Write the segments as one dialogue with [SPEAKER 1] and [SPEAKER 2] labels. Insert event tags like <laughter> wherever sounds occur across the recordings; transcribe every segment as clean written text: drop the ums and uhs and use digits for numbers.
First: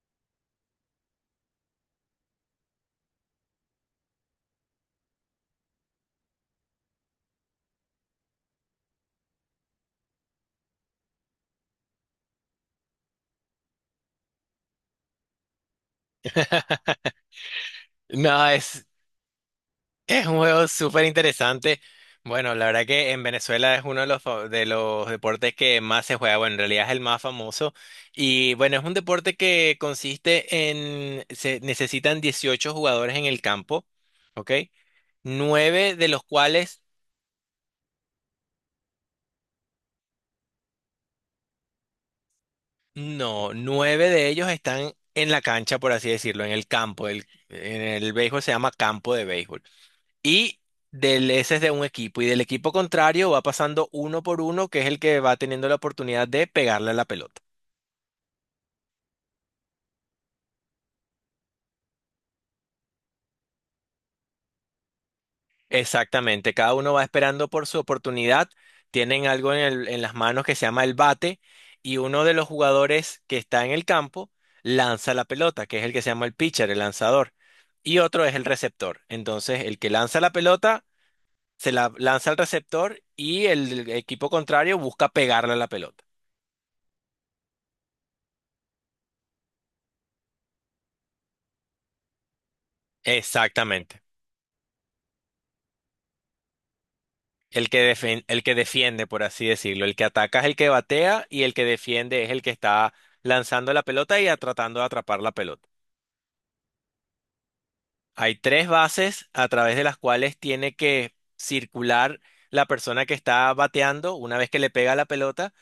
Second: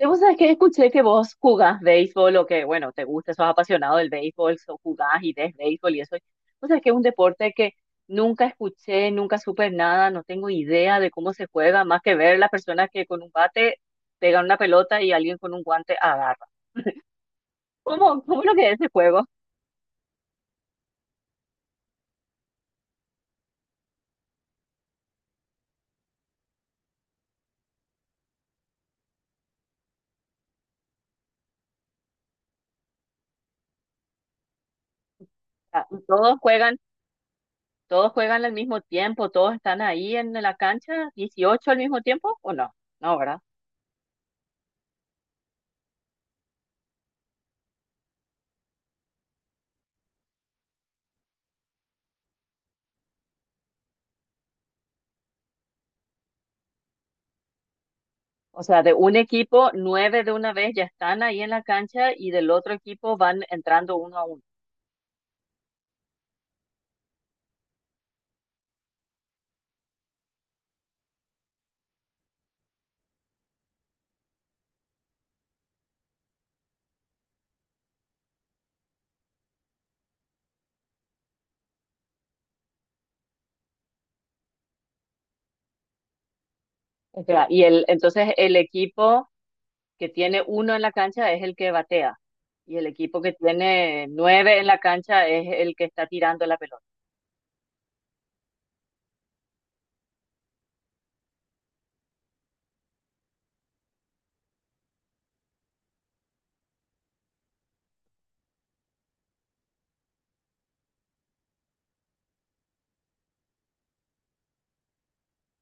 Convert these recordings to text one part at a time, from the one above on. [SPEAKER 1] Yo, vos sabés que escuché que vos jugás béisbol o que te gusta, sos apasionado del béisbol, jugás y ves béisbol y eso. Vos sabés que es un deporte que nunca escuché, nunca supe nada, no tengo idea de cómo se juega, más que ver las personas que con un bate pegan una pelota y alguien con un guante agarra.
[SPEAKER 2] <laughs>
[SPEAKER 1] ¿Cómo es
[SPEAKER 2] No,
[SPEAKER 1] lo que es
[SPEAKER 2] es,
[SPEAKER 1] ese juego? O
[SPEAKER 2] es un juego súper interesante. Bueno, la verdad que en Venezuela es uno de los, de los deportes que más se juega. Bueno, en realidad es el más famoso. Y bueno, es un deporte que consiste en, se necesitan 18 jugadores en el campo, ¿ok?
[SPEAKER 1] sea,
[SPEAKER 2] Nueve de los
[SPEAKER 1] todos juegan,
[SPEAKER 2] cuales,
[SPEAKER 1] todos juegan al mismo tiempo, todos están ahí en la cancha, 18 al mismo tiempo, ¿o no? No, ¿verdad?
[SPEAKER 2] no, nueve de ellos están en la cancha, por así decirlo, en el campo. En el béisbol se llama campo de béisbol. Y ese es de un equipo. Y del equipo contrario va pasando uno por uno, que es el que va teniendo la oportunidad de pegarle a la pelota.
[SPEAKER 1] O sea, de un equipo, nueve de una vez ya están ahí en la cancha y del otro equipo van entrando uno a uno.
[SPEAKER 2] Exactamente. Cada uno va esperando por su oportunidad. Tienen algo en en las manos que se llama el bate. Y uno de los jugadores que está en el campo lanza la pelota, que es el que se llama el pitcher, el lanzador. Y otro es el receptor. Entonces, el que lanza la pelota se la lanza al receptor y el equipo contrario busca pegarle a la pelota.
[SPEAKER 1] O sea, entonces el equipo que tiene uno en la cancha es el que batea y el equipo que
[SPEAKER 2] Exactamente.
[SPEAKER 1] tiene nueve en la cancha es el que está tirando la pelota.
[SPEAKER 2] El que el que defiende, por así decirlo. El que ataca es el que batea y el que defiende es el que está lanzando la pelota y tratando de atrapar la pelota. Hay tres bases a través de las cuales tiene que circular la persona que está bateando una vez que le pega la pelota.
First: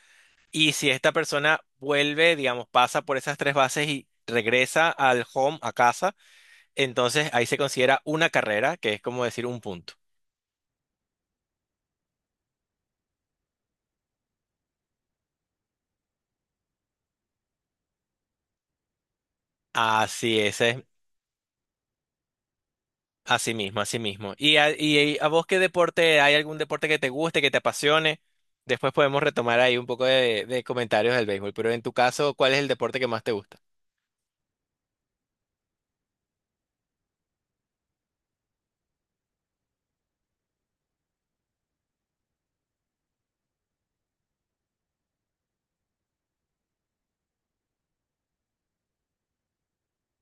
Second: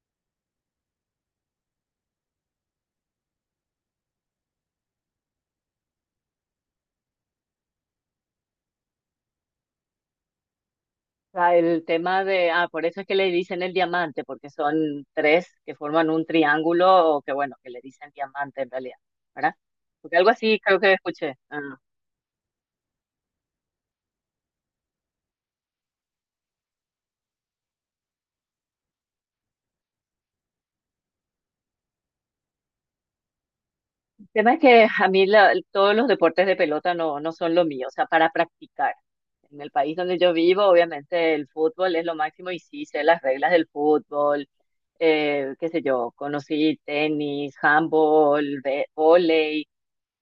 [SPEAKER 2] Y si esta persona vuelve, digamos, pasa por esas tres bases y regresa al home, a casa, entonces ahí se considera una carrera, que es como decir un punto.
[SPEAKER 1] O sea, el tema de, por eso es que le dicen el diamante, porque son tres que forman un triángulo o que bueno, que le dicen diamante en realidad, ¿verdad? Porque algo
[SPEAKER 2] Así
[SPEAKER 1] así
[SPEAKER 2] es.
[SPEAKER 1] creo que escuché. Ah.
[SPEAKER 2] Así mismo, así mismo. Y a vos qué deporte, hay algún deporte que te guste, que te apasione? Después podemos retomar ahí un poco de comentarios del béisbol, pero en tu caso, ¿cuál es el deporte que más te gusta?
[SPEAKER 1] El tema es que a mí todos los deportes de pelota no son lo mío, o sea, para practicar. En el país donde yo vivo, obviamente el fútbol es lo máximo y sí sé las reglas del fútbol, qué sé yo, conocí tenis, handball, vóley,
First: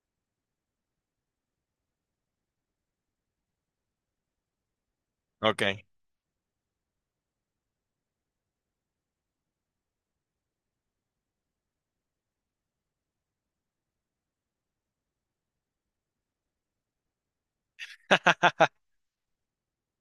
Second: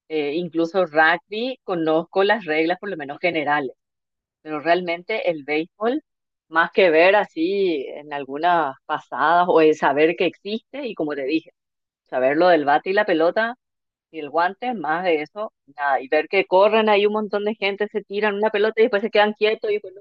[SPEAKER 1] incluso rugby, conozco las reglas por lo menos generales, pero realmente el
[SPEAKER 2] Ok.
[SPEAKER 1] béisbol, más que ver así en algunas pasadas o el saber que existe y como te dije, saber lo del bate y la pelota. Y el guante, más de eso, nada. Y ver que corren ahí un montón de gente, se tiran una
[SPEAKER 2] <laughs>
[SPEAKER 1] pelota y después se quedan quietos y bueno,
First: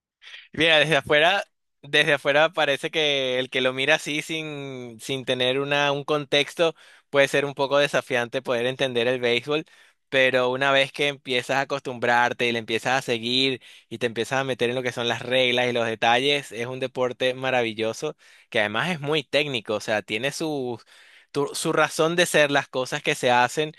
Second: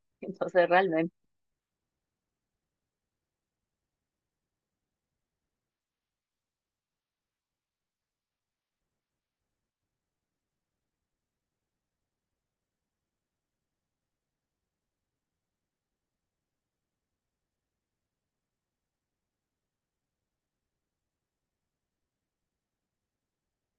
[SPEAKER 1] <laughs> entonces
[SPEAKER 2] Mira,
[SPEAKER 1] realmente.
[SPEAKER 2] desde afuera parece que el que lo mira así sin tener una, un contexto puede ser un poco desafiante poder entender el béisbol, pero una vez que empiezas a acostumbrarte y le empiezas a seguir y te empiezas a meter en lo que son las reglas y los detalles, es un deporte maravilloso que además es muy técnico, o sea, tiene su, su razón de ser las cosas que se hacen.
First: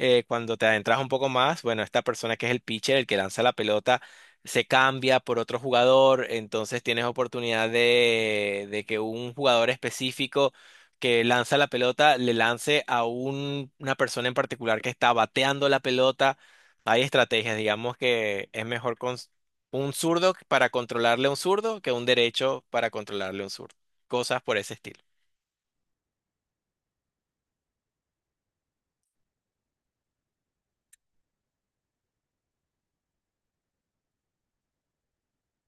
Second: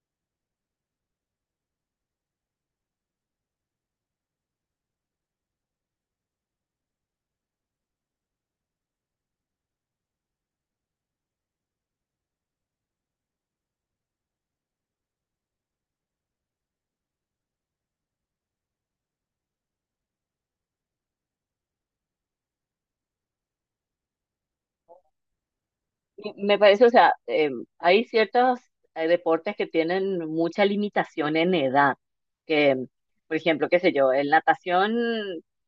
[SPEAKER 2] Cuando te adentras un poco más, bueno, esta persona que es el pitcher, el que lanza la pelota se cambia por otro jugador, entonces tienes oportunidad de que un jugador específico que lanza la pelota le lance a una persona en particular que está bateando la pelota. Hay estrategias, digamos que es mejor con un zurdo para controlarle a un zurdo que un derecho para controlarle a un zurdo. Cosas por ese estilo.
[SPEAKER 1] Y me parece, o sea, hay ciertos deportes que tienen mucha limitación en edad, que, por ejemplo, qué sé yo, en natación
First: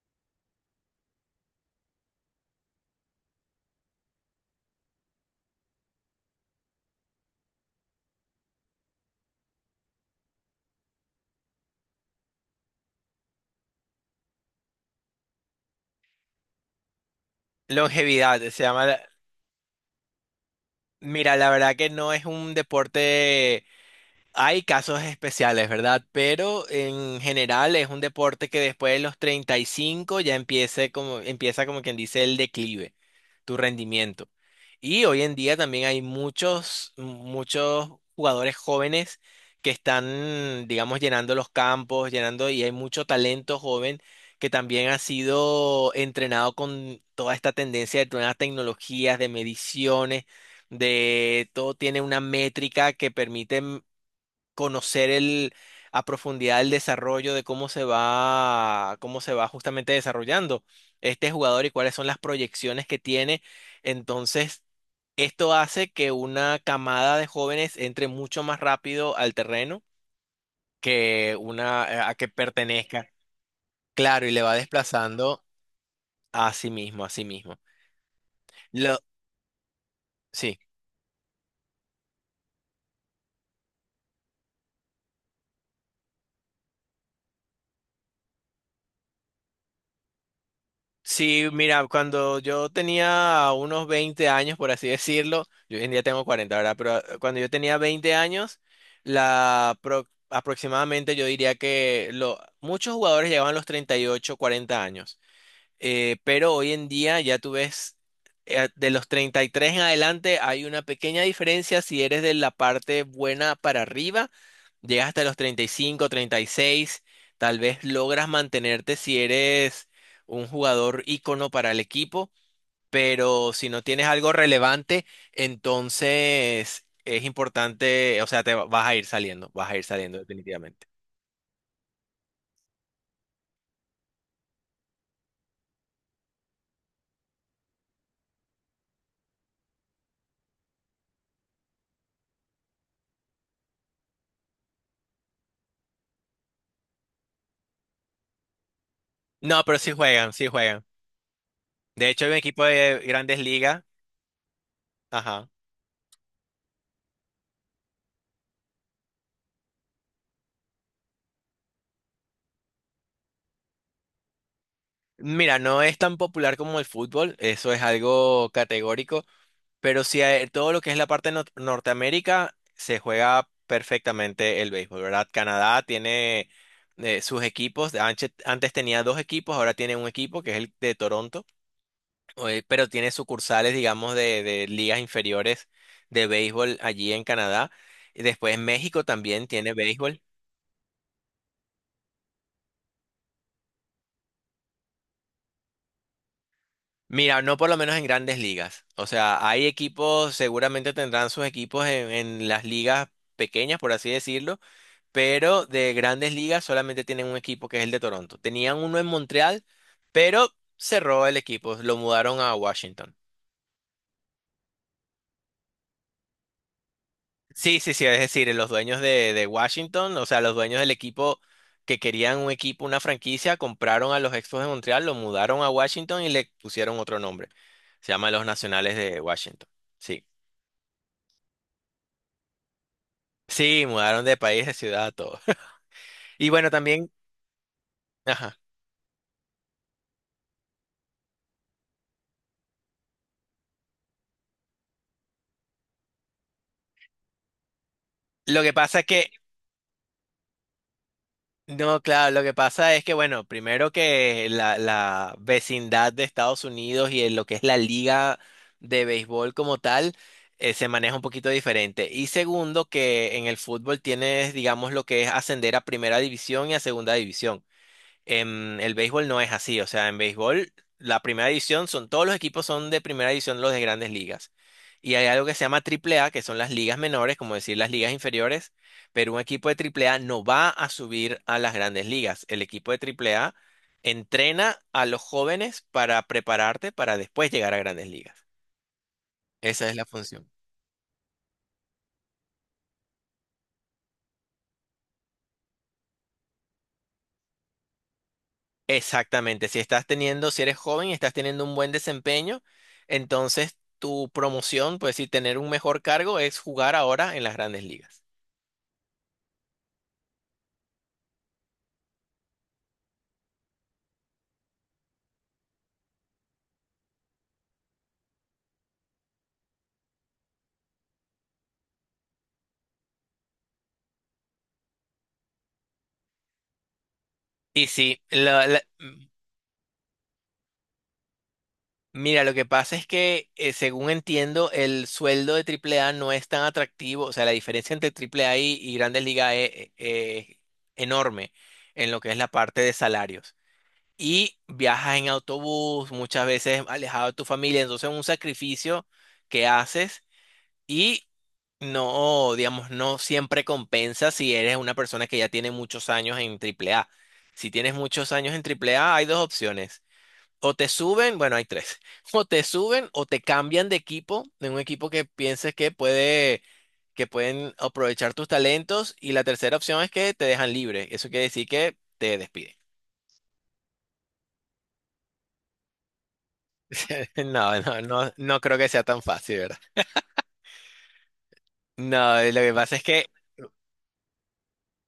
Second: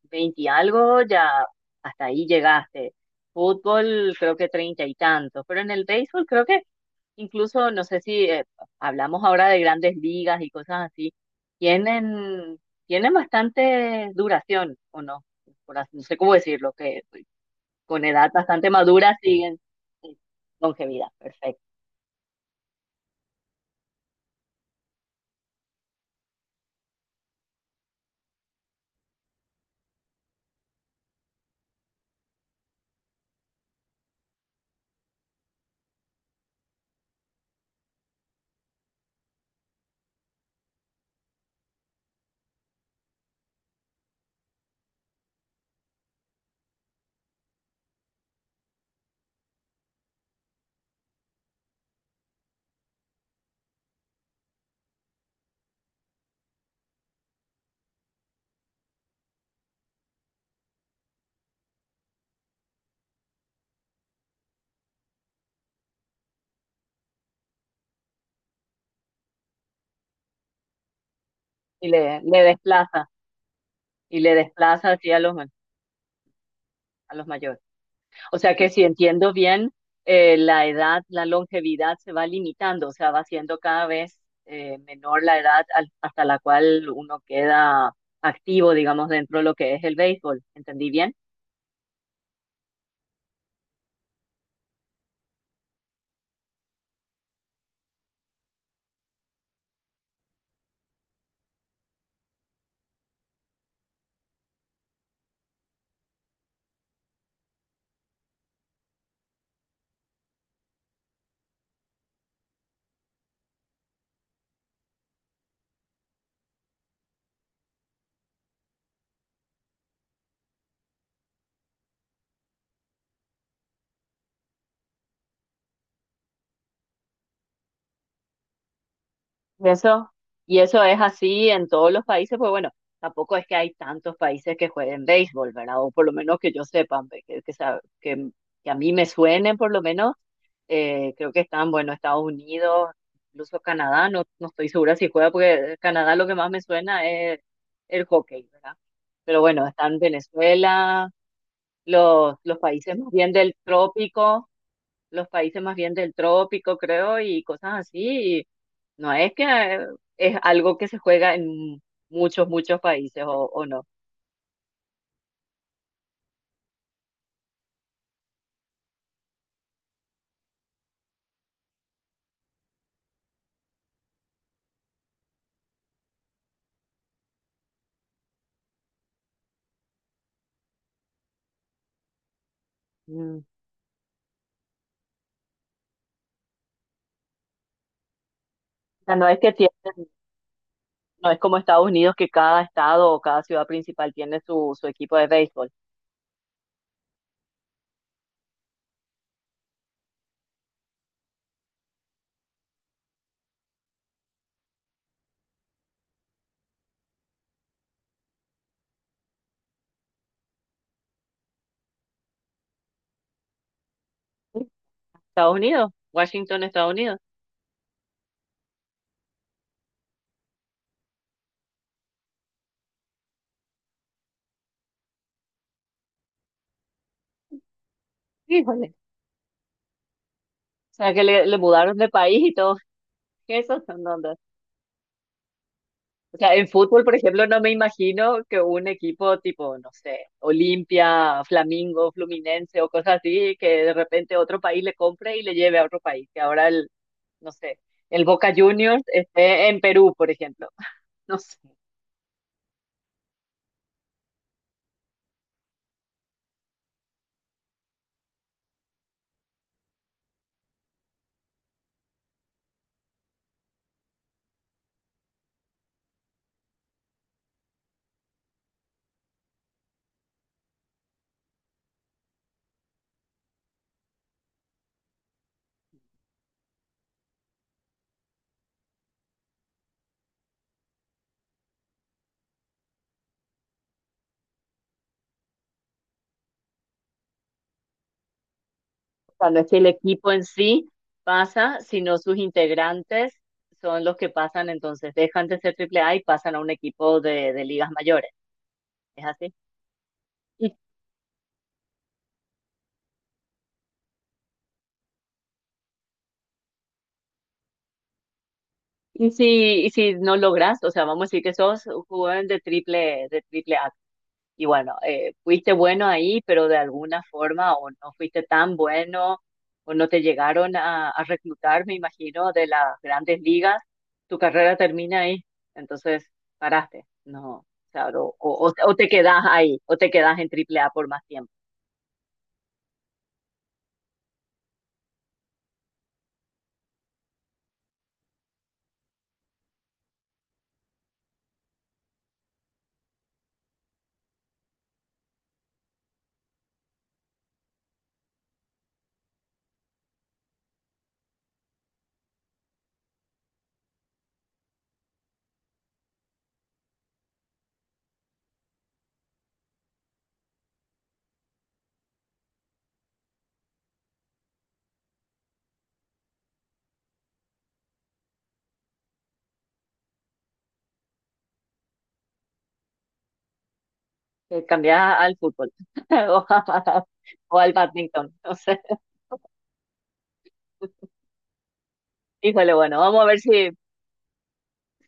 [SPEAKER 1] 20 y algo, ya hasta ahí llegaste. Fútbol, creo que 30 y tantos, pero en el béisbol creo que incluso, no sé si hablamos ahora de grandes ligas y cosas así, tienen, tienen bastante duración, o no, no sé cómo decirlo, que con edad
[SPEAKER 2] Longevidad, se
[SPEAKER 1] bastante
[SPEAKER 2] llama...
[SPEAKER 1] madura siguen sí, longevidad,
[SPEAKER 2] Mira, la
[SPEAKER 1] perfecto.
[SPEAKER 2] verdad que no es un deporte. Hay casos especiales, ¿verdad? Pero en general es un deporte que después de los 35 ya empieza como quien dice el declive, tu rendimiento. Y hoy en día también hay muchos, muchos jugadores jóvenes que están, digamos, llenando los campos, llenando, y hay mucho talento joven que también ha sido entrenado con toda esta tendencia de nuevas tecnologías, de mediciones, de todo tiene una métrica que permite conocer el, a profundidad el desarrollo de cómo se va justamente desarrollando este jugador y cuáles son las proyecciones que tiene. Entonces, esto hace que una camada de jóvenes entre mucho más rápido al terreno que una a que
[SPEAKER 1] Le
[SPEAKER 2] pertenezca.
[SPEAKER 1] desplaza, y
[SPEAKER 2] Claro, y
[SPEAKER 1] le
[SPEAKER 2] le va
[SPEAKER 1] desplaza así a
[SPEAKER 2] desplazando a sí mismo, a
[SPEAKER 1] a
[SPEAKER 2] sí
[SPEAKER 1] los
[SPEAKER 2] mismo.
[SPEAKER 1] mayores. O sea que si
[SPEAKER 2] Lo,
[SPEAKER 1] entiendo bien,
[SPEAKER 2] sí.
[SPEAKER 1] la edad, la longevidad se va limitando, o sea, va siendo cada vez menor la edad hasta la cual uno queda activo, digamos, dentro de lo que es el béisbol. ¿Entendí bien?
[SPEAKER 2] Sí, mira, cuando yo tenía unos 20 años, por así decirlo, yo hoy en día tengo 40, ¿verdad? Pero cuando yo tenía 20 años, la aproximadamente yo diría que lo, muchos jugadores llegaban a los 38, 40 años. Pero hoy en día ya tú ves, de los 33 en adelante hay una pequeña diferencia si eres de la parte buena para arriba, llegas hasta los 30 35 36, tal vez logras mantenerte si eres un jugador ícono para el equipo, pero si no tienes algo relevante, entonces es importante, o sea, vas a ir saliendo,
[SPEAKER 1] Y
[SPEAKER 2] vas a ir
[SPEAKER 1] eso,
[SPEAKER 2] saliendo
[SPEAKER 1] y eso
[SPEAKER 2] definitivamente.
[SPEAKER 1] es así en todos los países, pues bueno, tampoco es que hay tantos países que jueguen béisbol, ¿verdad? O por lo menos que yo sepa, ve, que a mí me suenen por lo menos, creo que están, bueno, Estados Unidos, incluso Canadá, no estoy segura si juega, porque Canadá lo que más me suena es el hockey, ¿verdad? Pero
[SPEAKER 2] No,
[SPEAKER 1] bueno,
[SPEAKER 2] pero sí
[SPEAKER 1] están
[SPEAKER 2] juegan, sí juegan.
[SPEAKER 1] Venezuela,
[SPEAKER 2] De hecho, hay un
[SPEAKER 1] los
[SPEAKER 2] equipo
[SPEAKER 1] países
[SPEAKER 2] de
[SPEAKER 1] más bien
[SPEAKER 2] Grandes
[SPEAKER 1] del
[SPEAKER 2] Ligas.
[SPEAKER 1] trópico, los
[SPEAKER 2] Ajá.
[SPEAKER 1] países más bien del trópico, creo, y cosas así. Y no es que es algo que se juega en muchos países o no.
[SPEAKER 2] Mira, no es tan popular como el fútbol, eso es algo categórico, pero sí todo lo que es la parte de Norteamérica se juega perfectamente el béisbol, ¿verdad? Canadá tiene sus equipos, antes tenía dos equipos, ahora tiene un equipo que es el de Toronto, pero tiene
[SPEAKER 1] Mm. O
[SPEAKER 2] sucursales, digamos, de ligas inferiores de béisbol allí en Canadá. Y después México
[SPEAKER 1] sea, no es
[SPEAKER 2] también
[SPEAKER 1] que tienen,
[SPEAKER 2] tiene béisbol.
[SPEAKER 1] no es como Estados Unidos que cada estado o cada ciudad principal tiene su equipo de béisbol.
[SPEAKER 2] Mira, no por lo menos en grandes ligas. O sea, hay equipos, seguramente tendrán sus equipos en las ligas pequeñas, por así decirlo, pero de grandes ligas solamente tienen un equipo que es el de Toronto. Tenían uno en Montreal, pero cerró el equipo, lo mudaron a Washington.
[SPEAKER 1] Sí, Estados Unidos, Washington, Estados Unidos.
[SPEAKER 2] Sí, sí, sí, es decir, los dueños de Washington, o sea, los dueños del equipo que querían un equipo, una franquicia, compraron a los Expos de Montreal, lo mudaron a Washington y le pusieron otro nombre. Se llama Los
[SPEAKER 1] Híjole.
[SPEAKER 2] Nacionales de Washington. Sí.
[SPEAKER 1] O sea, que le mudaron de país y todo eso.
[SPEAKER 2] Sí, mudaron de
[SPEAKER 1] <laughs>
[SPEAKER 2] país, de ciudad, todo. <laughs>
[SPEAKER 1] O
[SPEAKER 2] Y
[SPEAKER 1] sea, en
[SPEAKER 2] bueno,
[SPEAKER 1] fútbol,
[SPEAKER 2] también,
[SPEAKER 1] por ejemplo, no me imagino
[SPEAKER 2] ajá.
[SPEAKER 1] que un equipo tipo, no sé, Olimpia, Flamengo Fluminense o cosas así, que de repente otro país le compre y le lleve a otro país. Que ahora no sé, el Boca
[SPEAKER 2] Lo que pasa
[SPEAKER 1] Juniors
[SPEAKER 2] es que,
[SPEAKER 1] esté en Perú, por ejemplo. <laughs> No sé.
[SPEAKER 2] no, claro, lo que pasa es que, bueno, primero que la vecindad de Estados Unidos y en lo que es la liga de béisbol como tal, se maneja un poquito diferente. Y segundo, que en el fútbol tienes, digamos, lo que es ascender a primera división y a segunda división. En el béisbol no es así, o sea, en béisbol la primera división son todos los equipos son de primera división los de grandes ligas. Y hay algo que se llama triple A, que son las ligas menores, como decir las ligas inferiores, pero un equipo de triple A no va a subir a las grandes ligas. El equipo de triple A entrena a los jóvenes para prepararte para después llegar a grandes ligas.
[SPEAKER 1] O sea, no es que el
[SPEAKER 2] Esa es la
[SPEAKER 1] equipo en
[SPEAKER 2] función.
[SPEAKER 1] sí pasa, sino sus integrantes son los que pasan, entonces dejan de ser triple A y pasan a un equipo de ligas mayores. ¿Es así?
[SPEAKER 2] Exactamente, si estás teniendo, si eres joven y estás teniendo un buen desempeño, entonces tu promoción, pues sí, tener un mejor cargo es jugar ahora en las grandes ligas.
[SPEAKER 1] Y si no logras, o sea, vamos a decir que sos un jugador de triple A. Y bueno, fuiste bueno ahí, pero de alguna forma o no fuiste tan bueno o no te llegaron a reclutar, me imagino, de las grandes ligas, tu carrera termina ahí. Entonces, paraste. No,
[SPEAKER 2] Y sí,
[SPEAKER 1] claro, o te quedas ahí, o te quedas en triple A por más tiempo.
[SPEAKER 2] mira, lo que pasa es que según entiendo, el sueldo de Triple A no es tan atractivo, o sea, la diferencia entre AAA y grandes ligas es enorme en lo que es la parte de salarios. Y viajas en autobús, muchas veces alejado de tu familia, entonces un sacrificio que haces. Y no, digamos, no siempre compensa si eres una persona que ya tiene muchos años en Triple A. Si tienes muchos años en Triple A hay dos opciones. O te suben, bueno, hay tres. <laughs> O te suben o te cambian de equipo, de un equipo que pienses que puede, que pueden aprovechar tus talentos. Y la tercera opción es que te dejan libre. Eso quiere decir que te despiden.
[SPEAKER 1] Te cambiás al fútbol <laughs> o, a-
[SPEAKER 2] <laughs>
[SPEAKER 1] o al
[SPEAKER 2] No, no, no,
[SPEAKER 1] badminton. No
[SPEAKER 2] no creo
[SPEAKER 1] sé.
[SPEAKER 2] que sea tan fácil, ¿verdad? No, lo
[SPEAKER 1] Híjole,
[SPEAKER 2] que pasa
[SPEAKER 1] bueno,
[SPEAKER 2] es
[SPEAKER 1] vamos a
[SPEAKER 2] que,
[SPEAKER 1] ver si,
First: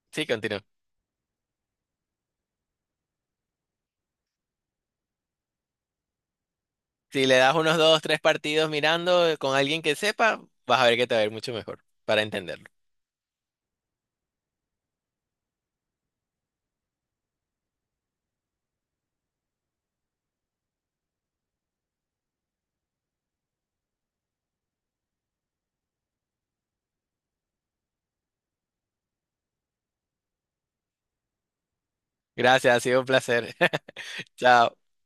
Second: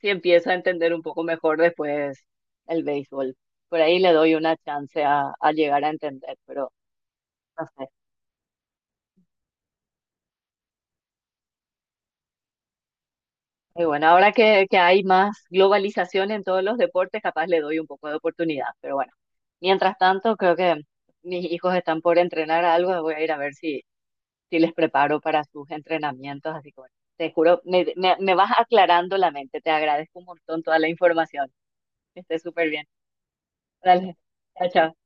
[SPEAKER 1] si
[SPEAKER 2] sí,
[SPEAKER 1] empiezo a
[SPEAKER 2] continúa.
[SPEAKER 1] entender un poco mejor después el béisbol. Por ahí le doy una chance a llegar a entender, pero
[SPEAKER 2] Si le das
[SPEAKER 1] no
[SPEAKER 2] unos
[SPEAKER 1] sé.
[SPEAKER 2] dos, tres partidos mirando con alguien que sepa, vas a ver que te va a ir mucho mejor para entenderlo.
[SPEAKER 1] Y bueno, ahora que hay más globalización en todos los deportes, capaz le doy un poco de oportunidad, pero bueno. Mientras tanto, creo que mis hijos están por entrenar algo, voy a ir a ver si, si les preparo para sus entrenamientos, así que bueno, te juro, me vas aclarando la mente, te agradezco un montón toda la información, que estés súper
[SPEAKER 2] Gracias, ha
[SPEAKER 1] bien.
[SPEAKER 2] sido un placer. <laughs>
[SPEAKER 1] Dale, chao,
[SPEAKER 2] Chao.
[SPEAKER 1] chao.